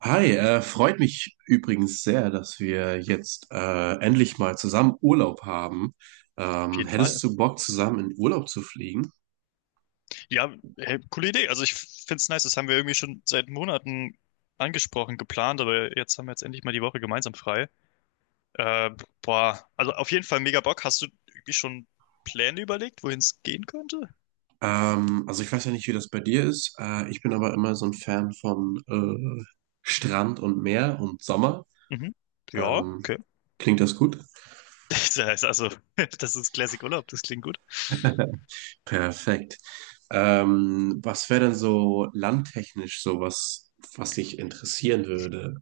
Hi, freut mich übrigens sehr, dass wir jetzt endlich mal zusammen Urlaub haben. Auf jeden Hättest Fall. du Bock, zusammen in Urlaub zu fliegen? Ja, hey, coole Idee. Also ich finde es nice, das haben wir irgendwie schon seit Monaten angesprochen, geplant, aber jetzt haben wir jetzt endlich mal die Woche gemeinsam frei. Äh, Boah, also auf jeden Fall mega Bock. Hast du irgendwie schon Pläne überlegt, wohin es gehen könnte? Also ich weiß ja nicht, wie das bei dir ist. Ich bin aber immer so ein Fan von Strand und Meer und Sommer. Mhm. Ja, Ähm, okay. Klingt das gut? Das heißt also, das ist Classic Urlaub, das klingt gut. Perfekt. Was wäre denn so landtechnisch so was, was dich interessieren würde?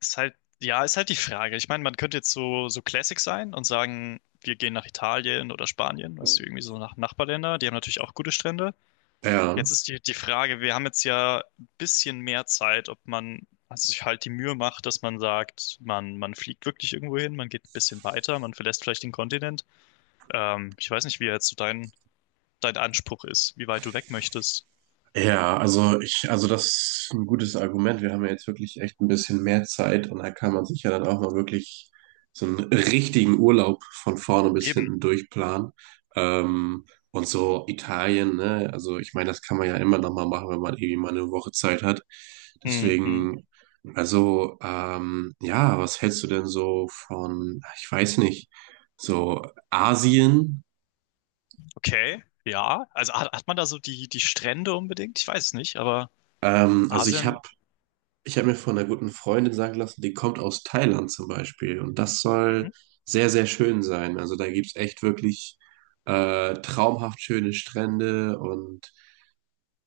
Ist halt, ja, ist halt die Frage. Ich meine, man könnte jetzt so, so Classic sein und sagen, wir gehen nach Italien oder Spanien, weißt du, irgendwie so nach Nachbarländer, die haben natürlich auch gute Strände. Ja. Jetzt ist die Frage, wir haben jetzt ja ein bisschen mehr Zeit, ob man also sich halt die Mühe macht, dass man sagt, man fliegt wirklich irgendwo hin, man geht ein bisschen weiter, man verlässt vielleicht den Kontinent. Ich weiß nicht, wie jetzt so dein, dein Anspruch ist, wie weit du weg möchtest. Ja, also das ist ein gutes Argument. Wir haben ja jetzt wirklich echt ein bisschen mehr Zeit und da kann man sich ja dann auch mal wirklich so einen richtigen Urlaub von vorne bis Eben. hinten durchplanen. Ähm, und so Italien, ne? Also ich meine, das kann man ja immer noch mal machen, wenn man irgendwie mal eine Woche Zeit hat. Mhm. Deswegen, also ja, was hältst du denn so von, ich weiß nicht, so Asien? Okay, ja. Also hat, hat man da so die Strände unbedingt? Ich weiß es nicht, aber Ähm, also ich habe Asien, Ich habe mir von einer guten Freundin sagen lassen, die kommt aus Thailand zum Beispiel. Und das mhm. soll sehr, sehr schön sein. Also da gibt es echt wirklich traumhaft schöne Strände und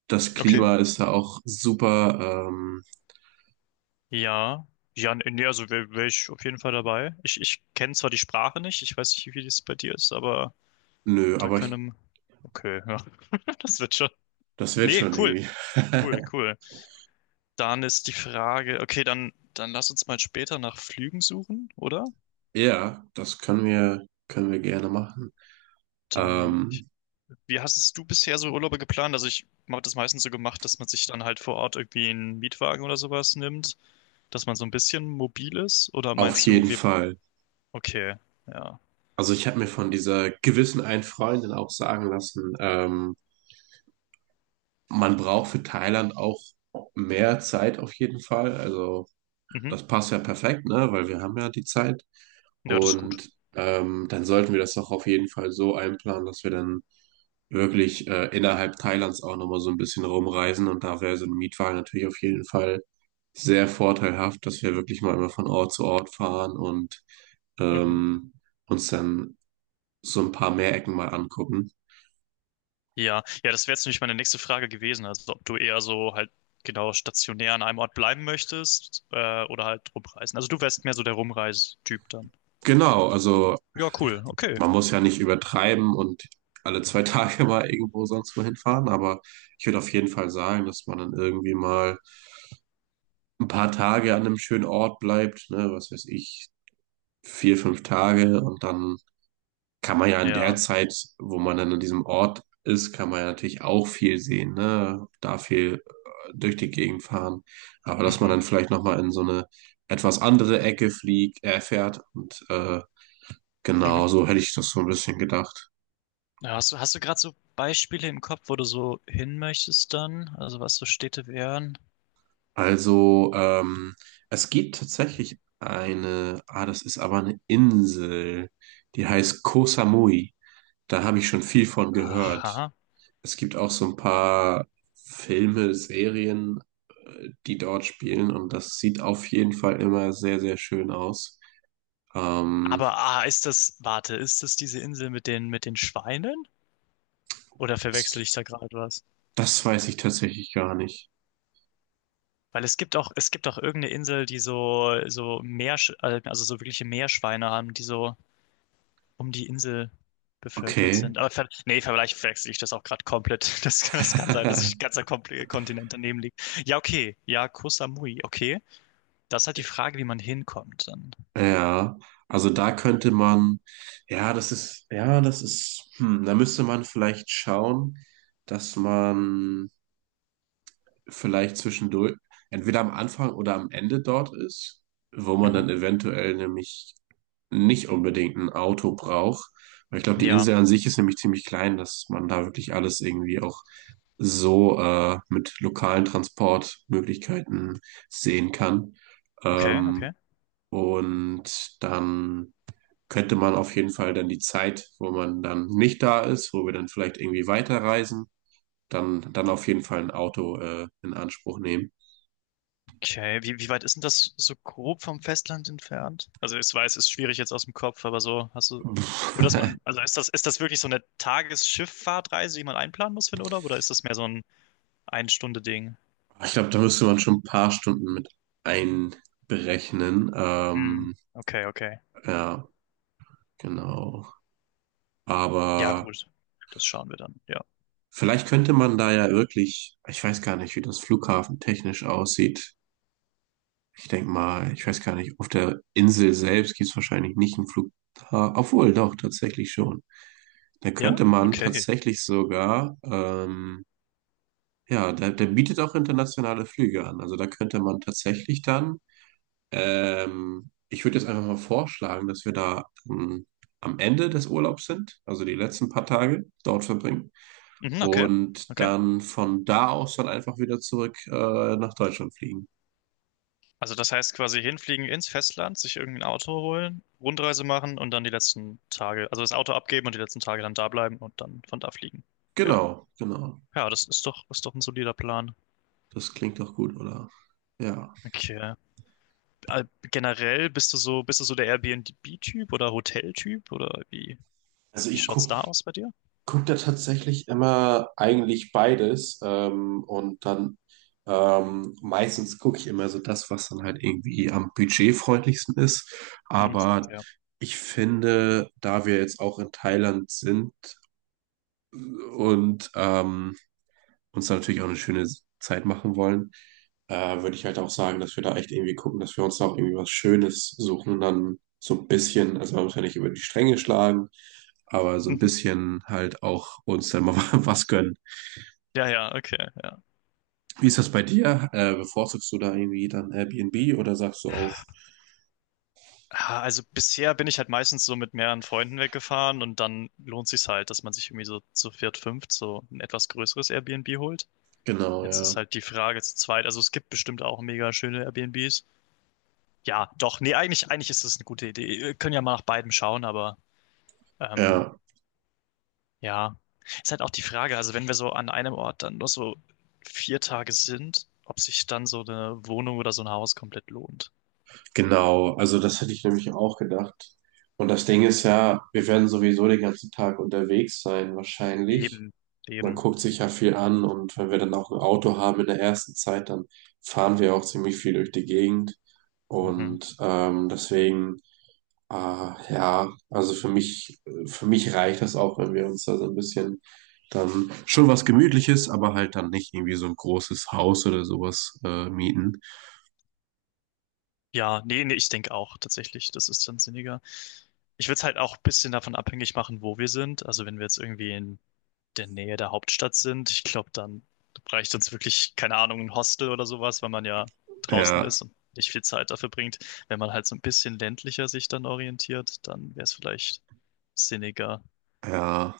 das Okay. Klima ist da auch super. Ja. Ja, nee, also wäre wär ich auf jeden Fall dabei. Ich kenne zwar die Sprache nicht, ich weiß nicht, wie das bei dir ist, aber. Nö, Da können. Okay, ja, das wird schon. das wird Nee, schon cool, irgendwie. cool, cool. Dann ist die Frage, okay, dann, dann lass uns mal später nach Flügen suchen, oder? Ja, das können wir gerne machen. Dann, ich, Ähm, wie hast es du bisher so Urlaube geplant? Also ich habe das meistens so gemacht, dass man sich dann halt vor Ort irgendwie einen Mietwagen oder sowas nimmt, dass man so ein bisschen mobil ist. Oder auf meinst du, jeden wir, Fall. okay, ja, Also ich habe mir von dieser gewissen einen Freundin auch sagen lassen, man braucht für Thailand auch mehr Zeit auf jeden Fall. Also mhm, das passt ja perfekt, ne? Weil wir haben ja die Zeit. ja, das ist gut. Und dann sollten wir das doch auf jeden Fall so einplanen, dass wir dann wirklich innerhalb Thailands auch nochmal so ein bisschen rumreisen. Und da wäre so ein Mietwagen natürlich auf jeden Fall sehr vorteilhaft, dass wir wirklich mal immer von Ort zu Ort fahren und Mhm. ähm, uns dann so ein paar mehr Ecken mal angucken. Ja, ja, das wäre jetzt nämlich meine nächste Frage gewesen. Also, ob du eher so halt genau stationär an einem Ort bleiben möchtest, oder halt rumreisen. Also, du wärst mehr so der Rumreistyp dann. Genau, also Ja, cool. Okay. man muss ja nicht übertreiben und alle zwei Tage mal irgendwo sonst wohin fahren, aber ich würde auf jeden Fall sagen, dass man dann irgendwie mal ein paar Tage an einem schönen Ort bleibt, ne, was weiß ich, vier, fünf Tage und dann kann man ja in der Ja. Zeit, wo man dann an diesem Ort ist, kann man ja natürlich auch viel sehen, ne, da viel durch die Gegend fahren, aber dass man Mhm. dann vielleicht nochmal in so eine etwas andere Ecke fliegt, fährt und Mhm. genau, so hätte ich das so ein bisschen gedacht. Ja, hast du gerade so Beispiele im Kopf, wo du so hin möchtest dann? Also, was so Städte wären? Also, es gibt tatsächlich das ist aber eine Insel, die heißt Koh Samui. Da habe ich schon viel von gehört. Aha. Es gibt auch so ein paar Filme, Serien, die dort spielen und das sieht auf jeden Fall immer sehr, sehr schön aus. Ähm, Aber, ah, ist das, warte, ist das diese Insel mit den Schweinen? Oder verwechsel das, ich da gerade was? das weiß ich tatsächlich gar nicht. Weil es gibt auch irgendeine Insel, die so, so Meer, also so wirkliche Meerschweine haben, die so um die Insel bevölkert Okay. sind. Aber ver nee, vielleicht verwechsel ich das auch gerade komplett. Das, das kann sein, dass ich ein ganzer Kontinent daneben liegt. Ja, okay. Ja, Koh Samui, okay. Das ist halt die Frage, wie man hinkommt dann. Ja, also ja, ja, da müsste man vielleicht schauen, dass man vielleicht zwischendurch, entweder am Anfang oder am Ende dort ist, wo man dann Mhm. eventuell nämlich nicht unbedingt ein Auto braucht. Weil ich glaube, die Ja, Insel an sich ist nämlich ziemlich klein, dass man da wirklich alles irgendwie auch so mit lokalen Transportmöglichkeiten sehen kann. okay, okay. Ähm, und dann könnte man auf jeden Fall dann die Zeit, wo man dann nicht da ist, wo wir dann vielleicht irgendwie weiterreisen, dann auf jeden Fall ein Auto in Anspruch nehmen. Okay, wie, wie weit ist denn das so grob vom Festland entfernt? Also ich weiß, ist schwierig jetzt aus dem Kopf, aber so hast du Pff, nur, dass man, also ist das wirklich so eine Tagesschifffahrtreise, die man einplanen muss für den Urlaub, oder ist das mehr so ein Ein-Stunde-Ding? ich glaube, da müsste man schon ein paar Stunden mit einberechnen. Hm, okay, okay. Ja, genau. Ja, Aber gut. Das schauen wir dann. Ja. vielleicht könnte man da ja wirklich, ich weiß gar nicht, wie das Flughafen technisch aussieht. Ich denke mal, ich weiß gar nicht, auf der Insel selbst gibt es wahrscheinlich nicht einen Flughafen. Obwohl, doch, tatsächlich schon. Da Ja? könnte man Okay. tatsächlich sogar, ja, der bietet auch internationale Flüge an. Also da könnte man tatsächlich dann, ich würde jetzt einfach mal vorschlagen, dass wir da am Ende des Urlaubs sind, also die letzten paar Tage dort verbringen Mhm, okay. und Okay. dann von da aus dann einfach wieder zurück nach Deutschland fliegen. Also das heißt quasi hinfliegen ins Festland, sich irgendein Auto holen, Rundreise machen und dann die letzten Tage, also das Auto abgeben und die letzten Tage dann da bleiben und dann von da fliegen. Ja. Genau, genau. Ja, das ist doch ein solider Plan. Das klingt doch gut, oder? Ja. Okay. Äh, Generell bist du so der Airbnb-Typ oder Hotel-Typ oder wie, Also wie ich schaut's gucke da aus bei dir? guckt er tatsächlich immer eigentlich beides und dann meistens gucke ich immer so das, was dann halt irgendwie am budgetfreundlichsten ist. Hm, Aber ja. ich finde, da wir jetzt auch in Thailand sind und uns da natürlich auch eine schöne Zeit machen wollen, würde ich halt auch sagen, dass wir da echt irgendwie gucken, dass wir uns da auch irgendwie was Schönes suchen, dann so ein bisschen, also man muss ja nicht über die Stränge schlagen, aber so ein Mhm. bisschen halt auch uns dann mal was gönnen. Ja, ja, okay, ja. Wie ist das bei dir? Bevorzugst du da irgendwie dann Airbnb oder sagst du auch, Ah, also bisher bin ich halt meistens so mit mehreren Freunden weggefahren und dann lohnt sich's halt, dass man sich irgendwie so zu viert, fünft so ein etwas größeres Airbnb holt. genau, Jetzt ist ja. halt die Frage zu zweit, also es gibt bestimmt auch mega schöne Airbnbs. Ja, doch, nee, eigentlich, eigentlich ist das eine gute Idee. Wir können ja mal nach beidem schauen, aber ähm, Ja, ja, ist halt auch die Frage, also wenn wir so an einem Ort dann nur so vier Tage sind, ob sich dann so eine Wohnung oder so ein Haus komplett lohnt. genau. Also das hätte ich nämlich auch gedacht. Und das Ding ist ja, wir werden sowieso den ganzen Tag unterwegs sein, wahrscheinlich. Eben, Man eben. guckt sich ja viel an und wenn wir dann auch ein Auto haben in der ersten Zeit, dann fahren wir auch ziemlich viel durch die Gegend. Mhm. Und deswegen, äh, ja, also für mich reicht das auch, wenn wir uns da so ein bisschen dann schon was Gemütliches, aber halt dann nicht irgendwie so ein großes Haus oder sowas mieten. Ja, nee, nee, ich denke auch tatsächlich, das ist dann sinniger. Ich würde es halt auch ein bisschen davon abhängig machen, wo wir sind. Also wenn wir jetzt irgendwie in der Nähe der Hauptstadt sind. Ich glaube, dann reicht uns wirklich, keine Ahnung, ein Hostel oder sowas, weil man ja draußen Ja, ist und nicht viel Zeit dafür bringt. Wenn man halt so ein bisschen ländlicher sich dann orientiert, dann wäre es vielleicht sinniger. ja,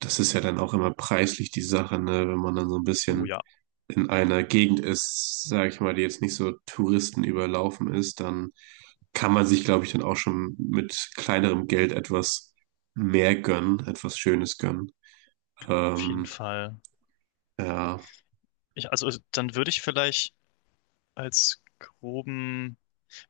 das ist ja dann auch immer preislich die Sache, ne? Wenn man dann so ein Oh bisschen ja, in einer Gegend ist, sage ich mal, die jetzt nicht so Touristen überlaufen ist, dann kann man sich, glaube ich, dann auch schon mit kleinerem Geld etwas mehr gönnen, etwas Schönes gönnen. auf jeden Ähm, Fall. ja, Ich, also dann würde ich vielleicht als groben,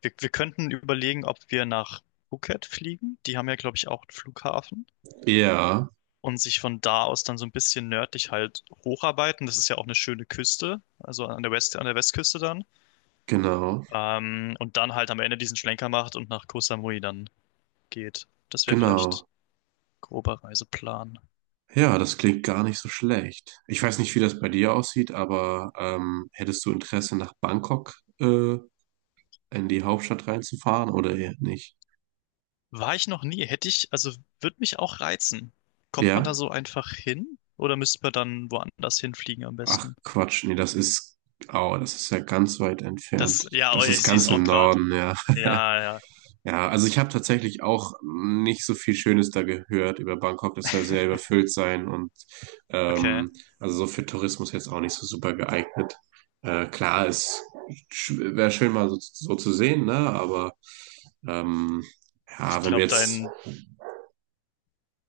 wir könnten überlegen, ob wir nach Phuket fliegen. Die haben ja, glaube ich, auch einen Flughafen. ja, Und sich von da aus dann so ein bisschen nördlich halt hocharbeiten. Das ist ja auch eine schöne Küste, also an der West, an der Westküste dann. genau, Und dann halt am Ende diesen Schlenker macht und nach Koh Samui dann geht. Das wäre vielleicht genau. grober Reiseplan. Ja, das klingt gar nicht so schlecht. Ich weiß nicht, wie das bei dir aussieht, aber hättest du Interesse, nach Bangkok in die Hauptstadt reinzufahren oder eher nicht? War ich noch nie, hätte ich, also würde mich auch reizen. Kommt man da Ja? so einfach hin oder müsste man dann woanders hinfliegen am Ach besten? Quatsch, nee, oh, das ist ja ganz weit entfernt. Das, ja, oh, Das ja, ist ich sehe es ganz auch im gerade. Norden, ja. Ja, ja, Ja, also ich habe tatsächlich auch nicht so viel Schönes da gehört über Bangkok. Das soll sehr überfüllt sein und okay. ähm, also so für Tourismus jetzt auch nicht so super geeignet. Klar, es wäre schön mal so, so zu sehen, ne? Aber ähm, Ich ja, wenn wir glaube, jetzt dein,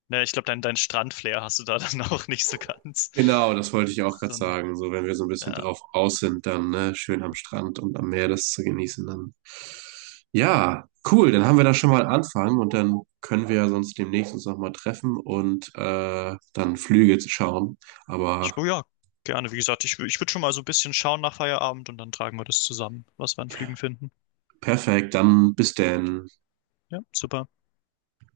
ne, ich glaube, dein, dein Strandflair hast du da dann auch nicht so ganz. genau, das wollte ich auch Ist gerade dann, sagen. So, wenn wir so ein bisschen ja. drauf aus sind, dann ne, schön am Strand und am Meer das zu genießen, dann ja, cool. Dann haben wir da schon mal einen Anfang und dann können wir ja sonst demnächst uns nochmal treffen und dann Flüge zu schauen. Ich, Aber oh ja, gerne. Wie gesagt, ich, ich würde schon mal so ein bisschen schauen nach Feierabend und dann tragen wir das zusammen, was wir an Flügen finden. perfekt, dann bis denn. Ja, super.